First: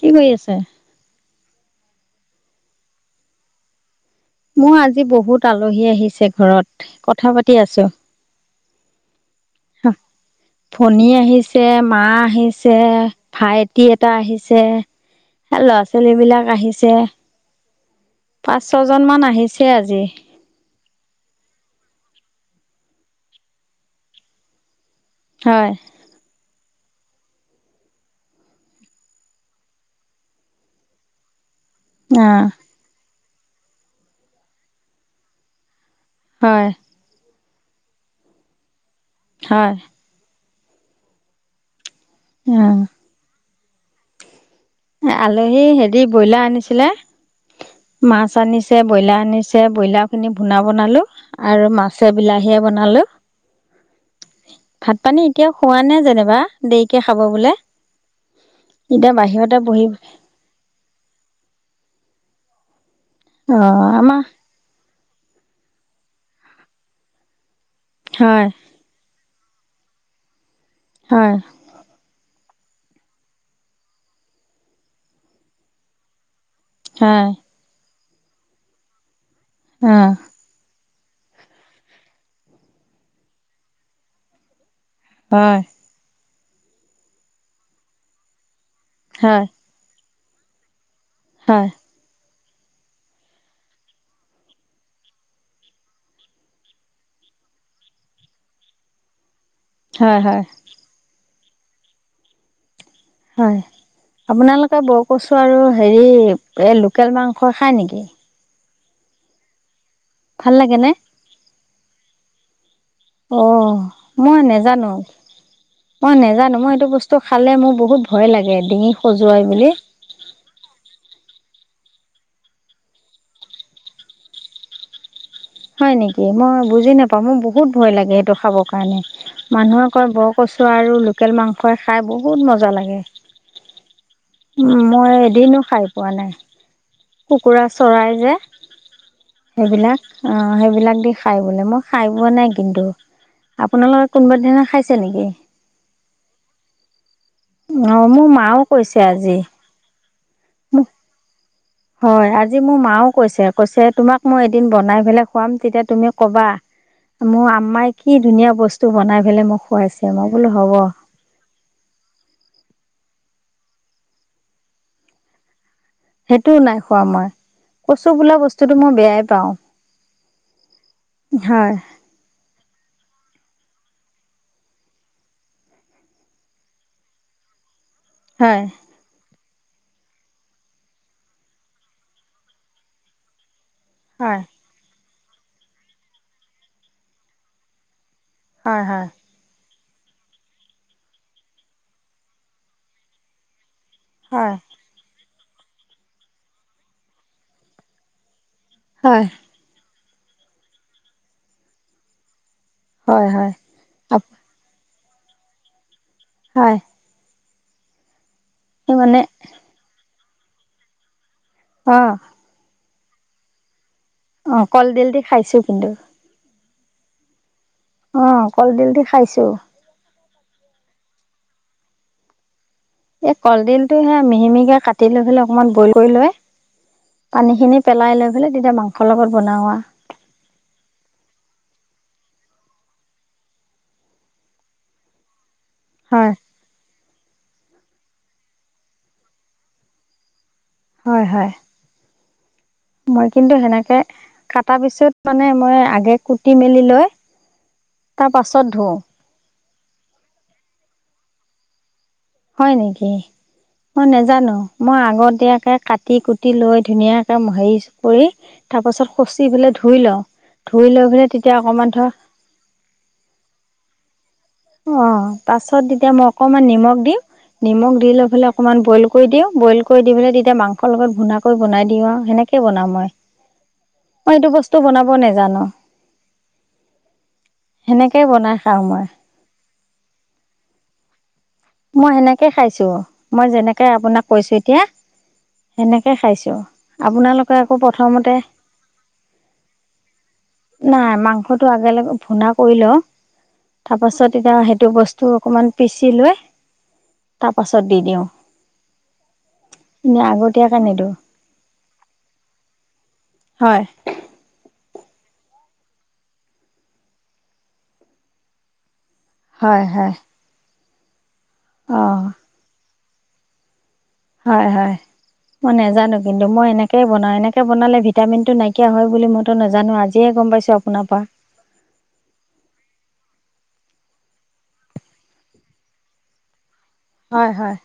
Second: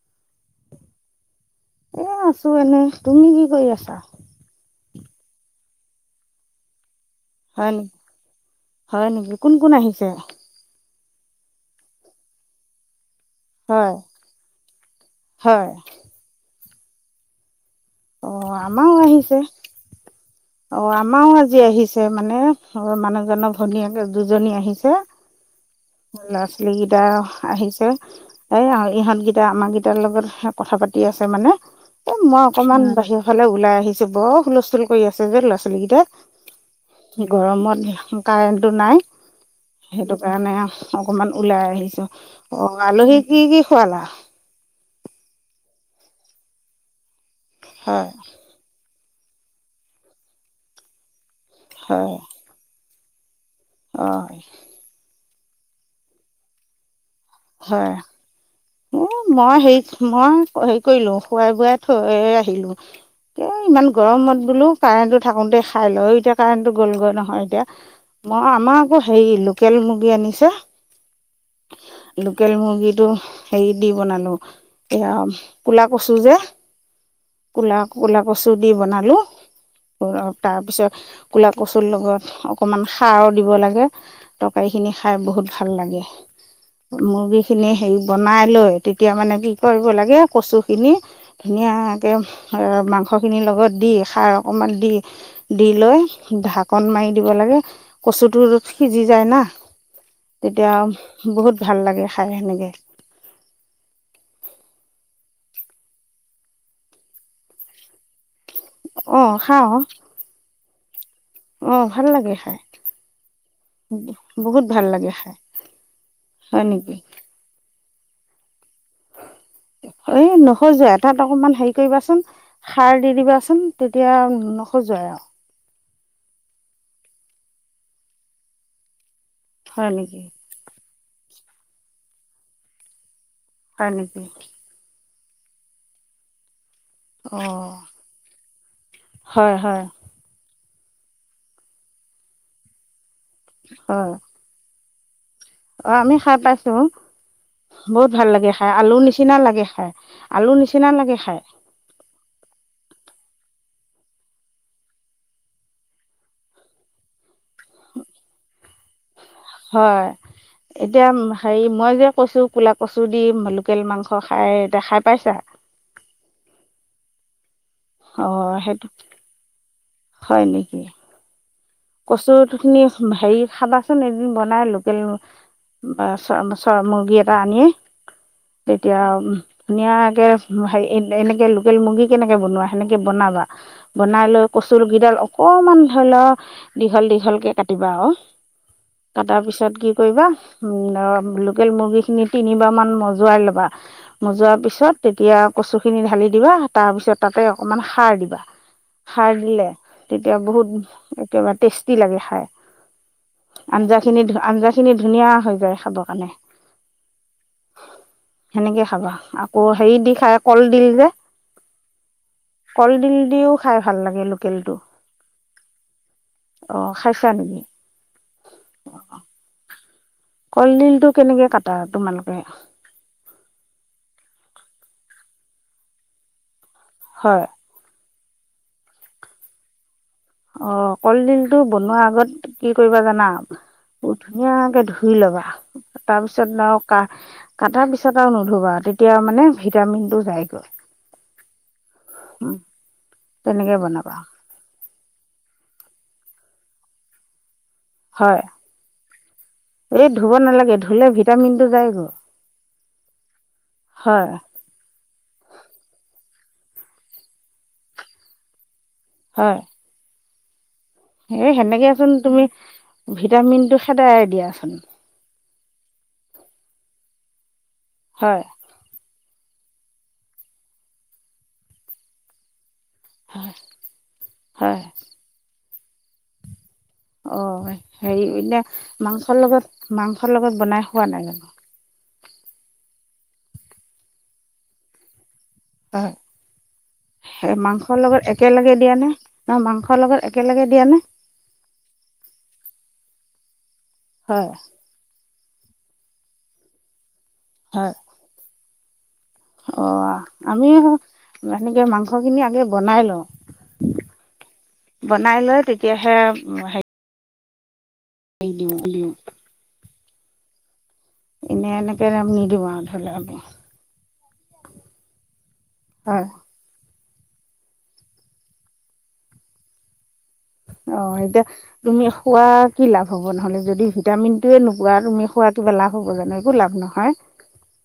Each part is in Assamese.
কি কৰি আছে? এ আছো এনে তুমি কি কৰি আছা। মোৰ আজি বহুত আলহী আহিছে ঘৰত কথা পাতি হয় আছো। নেকি হয় নেকি কোন কোন আহিছে? ভনী আহিছে মা আহিছে। ভাইটি হয় এটা আহিছে হয় ল'ৰা ছোৱালী বিলাক আহিছে। যে- অ পাঁচ ছ আমাৰও জন মান আহিছে আজি। অ' আমাৰও আজি আহিছে মানে অ মানুহ জক ভনীয়োকে দুজনী আহিছে। হয়। লৰা ছোৱালী কেইটা আহিছে এই আৰু ইহঁত গেইটা আমাৰ গেইটাৰ লগত কথা পাতি আছে মানে এ অ মই ' অকনমান বাহিৰৰ ফালে ওলাই আহিছো বৰ হুলস্থুল কৰি আছে যে ল'ৰা ছোৱালী কেইটাই। হয়। গৰমত কাৰেণ্টটো নাই। হয় সেইটো কাৰণে। অকমান ওলাই আহিছো। অ 'আলহী কি কি। খোৱালা। আলহী হেৰি ব্ৰইলাৰ আনিছিলে। হয় মাছ আনিছে। ব্ৰইলাৰ আনিছে ব্ৰইলাৰ খিনি ভুনা বনালো। আৰু মাছে হয় বিলাহীয়ে বনালো। অ' এতিয়াও খোৱা নে যেনিবা। দেৰিকৈ খাব বোলে এতিয়া হ বাহিৰত। মই হেৰি কৰিলো খুৱাই বুৱাই থৈ আহি। থ'লো এ ইমান অ' আমাৰ গৰমত বোলো কাৰেণ্টটো থাকোতে। খাই লয় এতিয়া কাৰেণ্টটো গ'লগৈ নহয় এতিয়া। হয় মই আমাৰ আকৌ হেৰি লোকে। লোকেল মুৰ্গী আনিছে। হয়। লোকেল মুৰ্গীটো হেৰি দি বনালো এয়া কোলা কছো যে হয় ক'লা ক'লা কচু দি বনালো। অ হ'ল আও, তাৰ পিছত ক'লা কচুৰ লগত অকমান সাৰ দিব লাগে, তৰকাৰি খিনি খাই বহুত হয় ভাল লাগে। মুৰ্গী খিনি হেৰিত বনাই লৈ তেতিয়া মানে হয় কি কৰিব লাগে কচুখিনি হয় ধুনীয়াকে মাংসখিনিৰ লগত দি, খাৰ অকণমান দি, দি লৈ ঢাকন মাৰি দিব লাগে, কচুটো সিজি যায় না। হয় হয় তেতিয়া বহুত ভাল লাগে খাই সেনেকে। হয়, আপোনালোকে বৰ কচু আৰু হেৰি, এই লোকেল মাংস খায় নেকি? অ' খাওঁ। ভাল লাগে নে? অ' ভাল লাগে খাই। অ', মই বহুত ভাল নেজানো, লাগে খাই মই নেজানো হয় মই সেইটো বস্তু খালে মোৰ বহুত ভয় ভয় লাগে। ডিঙি খজুৱাই বুলি ই নখজুৱায়, তাত অকমান হেৰি কৰিবাচোন, সাৰ দি দিবাচোন, তেতিয়া নখজুৱাই আৰু। হয় নেকি, মই বুজি নাপাওঁ, মোৰ বহুত ভয় লাগে সেইটো খাব কাৰণে। মানুহে হয় কয় নেকি বৰ কচু আৰু লোক লোকেল মাংসই খাই বহুত মজা লাগে। হয় নেকি? উম, মই এদিনো খাই পোৱা নাই। কুকুৰা অঁ চৰাই যে, হয় হয় সেইবিলাক। অ', সেইবিলাক দি খাই বোলে, মই খাই পোৱা নাই কিন্তু। হয় আপোনালোকে কোনোবা দিনা খাইছ ছে নেকি? অ', আমি খাই পাইছো। অ বহুত মোৰ ভাল লাগে মাও খাই, কৈছে আলুৰ নিচিনা আজি লাগে খাই। আলুৰ নিচিনা লাগে খাই। হয়, আজি মোৰ মাও কৈছে, কৈছে তোমাক মই এদিন বনাই পেলাই খুৱাম, তেতিয়া তুমি ক'বা, মোৰ আম্মাই কি ধুনীয়া বস্তু বনাই পেলাই মোক খুৱাইছে হয়, মই বোলো হ'ব এতিয়া হেৰি মই যে কৈছো কুলা কচু দি লোকেল মাংস খাই, এইটা খাই পাইছা? সেইটোও নাই খোৱা মই। কচু অ বোলা বস্তুতটো সেইটো মই বেয়াই পাওঁ হয় নেকি হয় কচু খিনি হেৰি খাবাচোন এদিন বনাই লোকেল চ চ মুৰ্গী এটা আনিয়ে হয় তেতিয়া উ ধুনীয়াকে হ এনেকে লোকেল মুৰ্গী কেনেকে বনোৱা সেনেকে বনাবা বনাই লৈ কচ কেইডাল কমান ধৰি ল দীঘল দীঘলকে কাটিবা আৰু হয় হয় কটাৰ পিছত গ কৰিবা লোকেল মুৰ্গীখিনি তিনিবাৰমান মজুৱাই ল'বা হয় মোজোৱাৰ পিছত তেতিয়া কচু খিনি ঢালি দিবা তাৰ পিছত তাতে অকনমান সাৰ দিবা হয় হাৰলে তেতিয়া বহুত া টেষ্টি লাগে খাই হয় হয় হয় আঞ্জা খিনি আঞ্জা খিনি ধুনীয়া হৈ যায় খাব মানে হয় সেনেকে খাবা মানে আকৌ হেৰি দি খাই কল দিল যে অ কলডিল দিও খাই ভাল লাগে অ কলডিল দি খাইছো কিন্তু অ খাইছা নেকি অ কলডিল দি খাইছো কলডিলটো কেনেকে কটা তোমালোকে এই কলডিলটো সে মিহি মিহিকে কাটি লৈ পলে অকমান বইল কৰি লয় হয় পানী খিনি পেলাই লৈ বলে তেতিয়া মাংসৰ লগত বনওঁোৱা অ কলডিলটো বনোৱা আগত কি কৰিবা জানা ধুনীয়াকে ধুই লবা তাৰ হয় পিছত আৰু ক কাটাৰ পিছ পচা এটাও নুধুবা আৰু তেতিয়া মানে ভিটামিনটো যায়গৈ হয় হয় উম, মই কিন্তু তেনেকে সেনেকে বনাবা কটা পিছত মানে মই আগে কুটি মেলি লৈ তাৰ হয় পাছত ধো এই ধুব নালাগে, ধুলে ভিটামিন টো যায় গৈ। হয়! নেকি, মই নজানো মই আগতীয়াকে কাটি কু কুতি লৈ ধুনীয়াকে হেৰি কৰি তাৰপাছত, খঁচি পেলাই ধুই লওঁ। ধুই লৈ পেলাই সেই তেতিয়া অকণমান ধৰ সেনেকেচোন তুমি, ভিটামিন টো খেদায় অ'! পাছত তেতিয়া মই অকমান নিমখ দিম। নিমখ দি লৈ হয় পেলাই অকমান বইল কৰি দিওঁ, বইল কৰি দিপেলাই তেতিয়া মাংসৰ লগত ভুনাকৈ বনাই দিওঁ আৰু সেনেকেই বনাওঁ মই। হয় মই এইটো বস্তু বনাব নোজানো। অ'! হেৰি সেনেকেই বনাই এতিয়া খাওঁ মই মাংসৰ লগত মাংসৰ লগত বনাই খোৱা নাই জানোঁ? মই সেনেকে খাইছোঁ। মই যেনেকে আপোনাক কৈছো এতিয়া। সেনেকে হয়! খাইছোঁ আপোনালোকে আকৌ মাংসৰ লগত প্ৰথমতে একেলগে দিয়া নে, নহয় মাংসৰ লগত একেলগে দিয়ানে নাই, মাংসটো একেলগে ভুনা কৰি লওঁ। অ'! তাৰপাছত হয় এতিয়া, সেইটো বস্তু অকমান পিচি লৈ তাৰ পাছত হয় দি দিওঁ। এনে অ'! আগতীয়াকে আমিও নিদিওঁ এনেকে মাংস খিনি আগে বনাই লওঁ। হয়! বনাইলৈ তেতিয়াহে সে সেই দিওঁ দিওঁ। হয়, হয়। এনে, এনেকে অ', আমি নিদিওঁ আৰু। [unintelligible] হয়, হয়। মই নাজানো হয় কিন্তু, মই এনে এনেকে বনাওঁ, এনেকে বনালে ভিটামিনটো নাইকিয়া হয় বুলি মইতো নাজানো আজি অ'! এতিয়া তুমি খোৱা কি লাভ হ'ব নহ'লে! যদি ভিটামিনটোৱে নোপোৱা, তুমি খোৱা কিবা লাভ হ'ব জানো! একো লাভ নহয়। হয়, হয়!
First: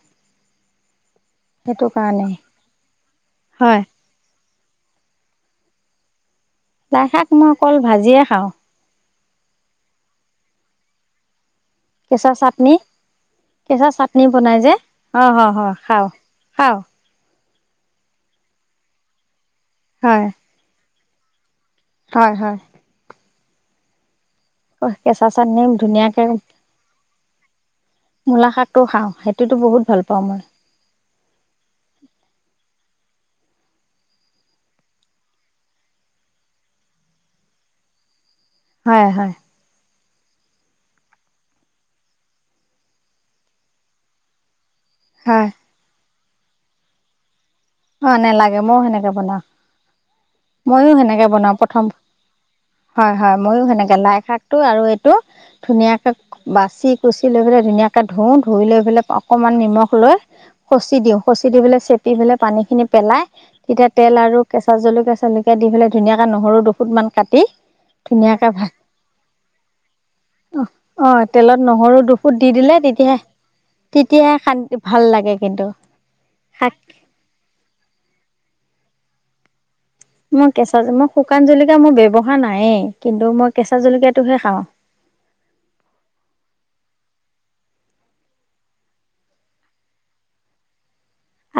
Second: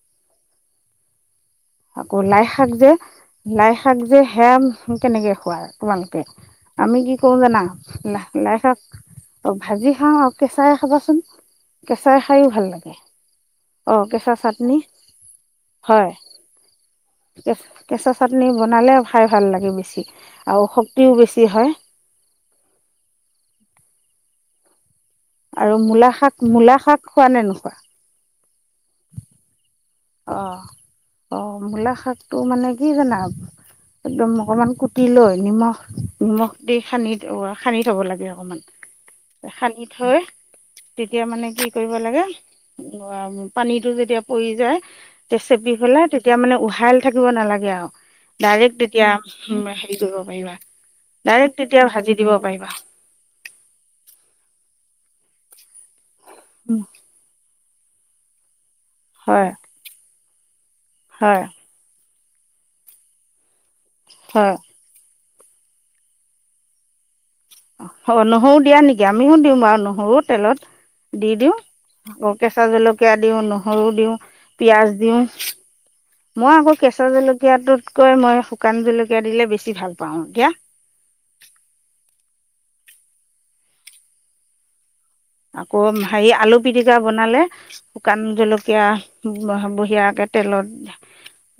সেইটো আকৌ, কাৰণেই লাই শাক যে, লাই হয় শাক যে কেনেকে খোৱা তোমালোকে? আমি লাই কি শাক কৰোঁ মই জানা? অকল ভাজিয়ে খাওঁ লাই শাক অ 'ভাজি খাওঁ আৰু কেঁচাইে খাবাচোন। কেঁচাই কেঁচা খায়ো ভাল চাটনি লাগে কেঁচা চাটনি বনাই যে অ' খাও। খাও। কে কেঁচা চাটনি বনালে খাই। ভাল লাগে বেছি হয় আৰু। ও বেছি হয়। হয় -হয় হয়। আৰু মূলা শাক মূলা শাক খোৱা নে নোখোৱা। মূলা শাকটো খাওঁ সেইটো বহুত। ভাল পাওঁ মই অ' অ' মূলা শাকটো মানে। সি জানা একদম অকণমান কুটি লৈ নিমখ নিমখ দি সানি সানি থ'ব লাগে আৰু। অকমান হয় হয় খালি। থৈ তেতিয়া মানে কি কৰিব লাগে পানীটো যেতিয়া পৰি যায়। হয় চেপি পেলায়। এতিয়া মানে উহাইল থাকিব নালাগে। আৰু অ' নেলাগে ডাইৰেক্ট ময়ও তেতিয়া সেনেকে বনাও হেৰি কৰিব পাৰিবা মইও সেনেকে ডাইৰেক্ট বনাও তেতিয়া প্ৰথম ভাজি দিব পাৰিবা হয় হয় মইও সেনেকে লাই শাকটো আৰু এইটো। ধুনীয়াকে বাচি কুচি লৈ পেলায়। ধুনীয়াকে ধুও ধুই লৈ। এইবিলাক হয় অকণমান নিমখ লৈ। খচি দিওঁ হয় খচি দি পেললৈ চে। এইফিলাক। পানী খিনি পেলাই। তেতিয়া তেল আৰু হয় কেঁচা জলকীয়া চলকিয়া। দি পেলাই ধুনীয়াকে নহৰু দুখতমান। অ 'নহৰু দিয়া নেকি আমিও দিওঁ বাৰু নহৰু তেলত অ' দি দিওঁ তেলত নহৰু দুফুট আকৌ দি কেঁচা দিলে জলকীয়া তেতিয়াহে দিওঁ নহৰু দিওঁ তেতিয়াহে শান্তি পিয়াজ ভাল দিওঁ লাগে কিন্তু মই শাক আকৌ কেঁচা জলকীয়া। জকীয়াটোতকৈ মই শুকান জলকীয়া দিলে বেছি ভাল পাওঁ। মই এতিয়া কেঁচা মই শুকান জলকিয়া মোৰ ব্যৱহাৰ নায়েই। কিন্তু মই কেঁচা জলকীয়াটোহে খাওঁ। আকৌ হেৰি আলু পিটিকা বনালে শুকান জলকীয়া বঢ়িয়াকে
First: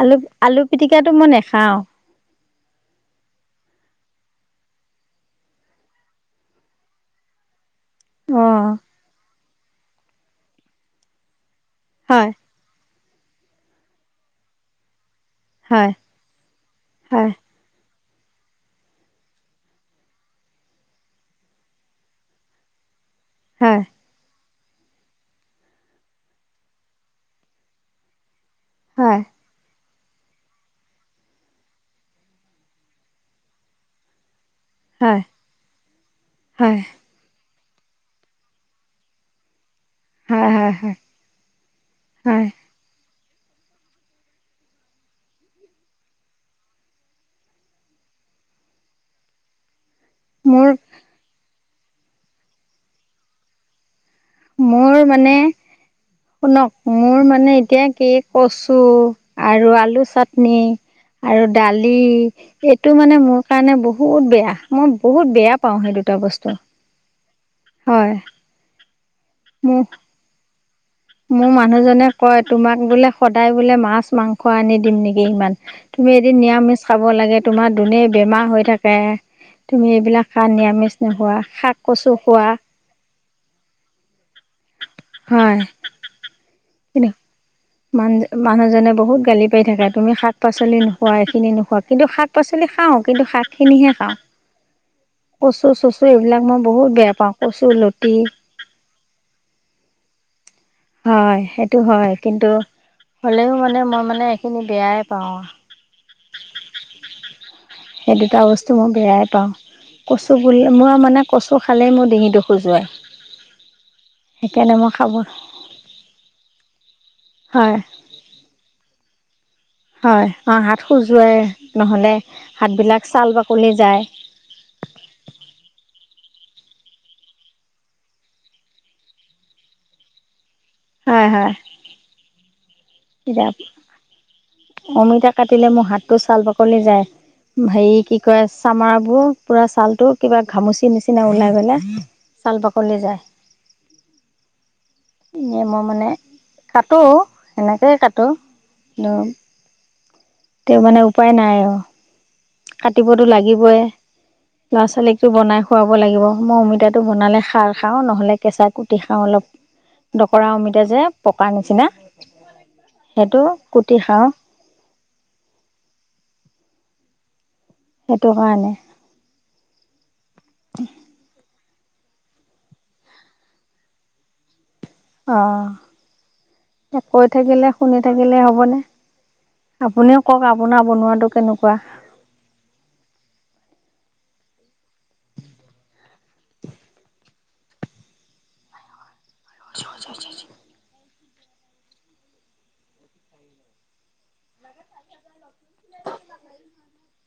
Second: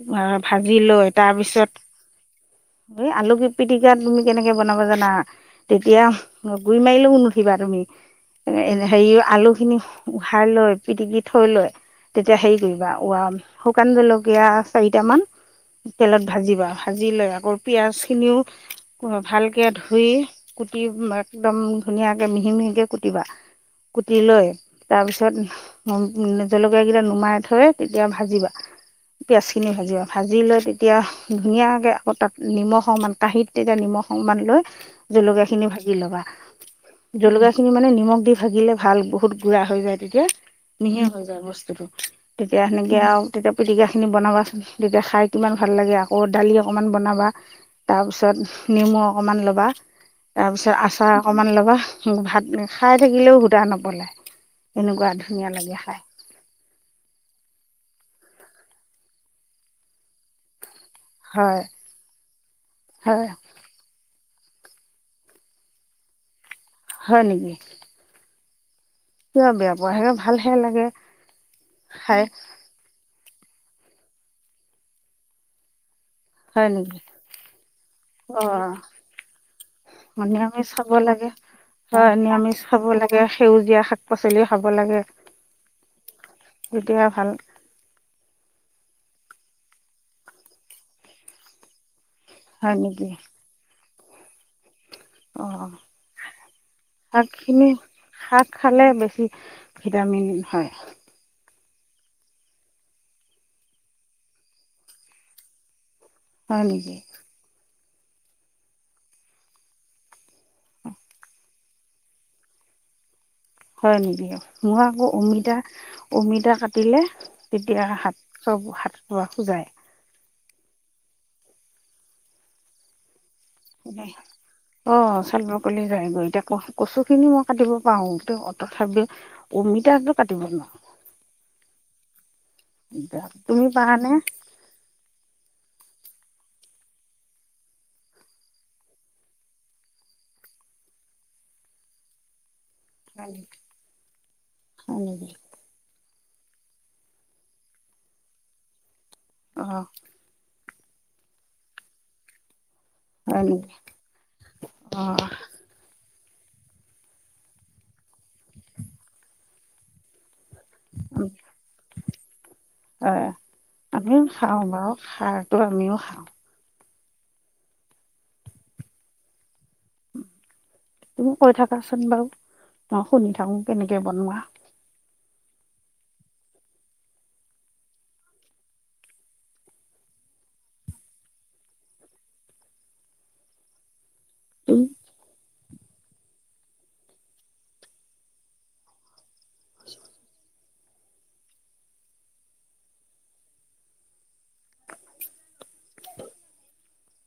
আলু আলু ভাজি পিটিকাটো লৈ মই তাৰ নেখাওঁ পিছত এই আলু কি পিটিক। তেতিয়া তুমি কেনেকে বনাব জানা তেতিয়া গুৰি মাৰিলেও নুঠিবা তুমি। অ' এ হেৰী আলু। খিনি উহাই লৈ পিটিকি থৈ লৈ। হয় তেতিয়া হেৰি কৰিবা ৱ-শুকান জলকীয়া চাৰিটামান হয় তেলত ভাজিবা, ভাজি লৈ হয়, আকৌ পিয়াজ ভালকে ধুই কুটি একদম ধুনীয়াকে মিহি - মিহিকে কু কুতিবা হয়, কুটি লৈ তাৰ পিছত-জলকীয়া কেইটা নুমাই থৈ তেতিয়া ভাজিবা। হয়, পিয়াজ খিনি ভাজিবা ভাজি লৈ তেতিয়া ধুনীয়াকে আকৌ তাত নিমখ-অকণমান কাঁহীত তেতিয়া নিমখ অকণমান লৈ হয়, জলকীয়া খিনি ভাজি ল'বা, হয়, জলকাীয়া খিনি মানে নিমখ দি ভাজিলে ভাল বহুত গুড়া হৈ যায় তেতিয়া হয়, হয়, হয়, মিহি হৈ যায় বস্তুতটো। হয়, তেতিয়া সেনেকে আৰু তেতিয়া পিটিকাখিনি বনাবাচোন তেতিয়া খাই কিমান ভাল লাগে আকৌ ডালি অকণমান বনাবা তাৰপিছত নেমু অকণমান ল'বা মোৰ তাৰপিছত আচাৰ অকনমান ল'বা উম ', ভাত খাই থাকিলেও হুতাহ নপলাই। মোৰ মানে, শুনক মোৰ মানে এতিয়া কি কচু আৰু আলু চাটনি আৰু হয় ডালি এইটো মানে হয় মোৰ কাৰণে বহুত বে মই বহুত বেয়া পাওঁ সেই দুটা বস্তু। হয় নেকি? হয় কিয় বেয়া মোৰ পোৱা হেতু ভালহে লাগে। মোৰ মানুহজনে খাই কয় তোমাক বোলে সদায় বোলে মাছ-মাংস আনি দিম নেকি ইমান। তুমি এদিন হয় নিৰামিষ নেকি খাব লাগে তোমাৰ অ বেমাৰ হৈ থাকে। তুমি এইবিলাক নিৰামিষ খাব খা-নিৰামিষ লাগে নোখোৱা হয় শাক-কচু খোৱা। নিৰামিষ খাব লাগে সেউজীয়া শাক পাচলি খাব লাগে হয় তেতিয়া ভাল। ম-মানুহজনে বহুত গালি পাৰি থাকে তুমি শাক-পাচলি নোখোৱা, এইখিনি নোখোৱা কিন্তু শাক পাচলি হয় খাওঁ কিন্তু শাকখিনিহে অহ ', অহ', - অহ', বেয়া শাক পাওঁ কচু খিনি, লতি শাক খালে বেছি ভিটামিন হয়। হয় সেইটো হয় কিন্তু, হ'লেও মানে মই মানে এইখিনি বেয়াই পাওঁ। হয় নেকি সেই দুটা বস্তু মই বেয়াই পাওঁ কচ বুলিলে মই মানে কচ চৌ খালেই মোৰ ডিঙিটো খোজোৱাই। হয় নেকি? মোৰ আকৌ অমিতা অমিতা কাটিলে হয় তেতিয়া‌ হাত খ হাত ৰোৱা খোজায় অ' হাত খজোৱাই নহলে হাত বিলাক চাল বা অ, চাল বাকলি যায় গৈ তাক ক কচু খিনি মই কাটিব পাৰো। তথাপি অমিতাটো কাটিব নোৱাৰো। হয়, হয়'। এতিয়া কিতাপ, তুমি পাৰানে অমিতা কাটিলে মোৰ হাত টো ছাল বাকলি যায়। হেৰি কি কয় চামৰা বোৰ পুৰা ছাল টো কিবা ঘামুচি নিচিনা ওলাই গলে চাল বা ফুলি যায়। হয় নেকি মই মানে কাটো, সেনেকেই কাটো অহ '। তে মানে উপায় নাই আৰু কাটিবতো হয় নেকি লাগিবই। ল'ৰা ছোৱালীক অঁ টো বনাই খুৱাব লাগিব। মই অমিতাটো বনালে খাৰ খাওঁ। নহলে কেঁচা কুটি খাওঁ অলপ পৰা অমিত যে পকা নিচিনা, সেইটো কুটি খাওঁ সাৰতটো আমিও খাওঁ। সেইটো কাৰণে। তুমি কৈ থাকাচোন বাৰু। মই শুনি থাকো কেনেকে বনোৱা। অহ, কৈ থাকিলে শুনি থাকিলে হ'বনে। আপুনিও কওক আপোনাৰ বনোৱাটো কেনেকুৱা? উম'। [inaudible] [inaudible]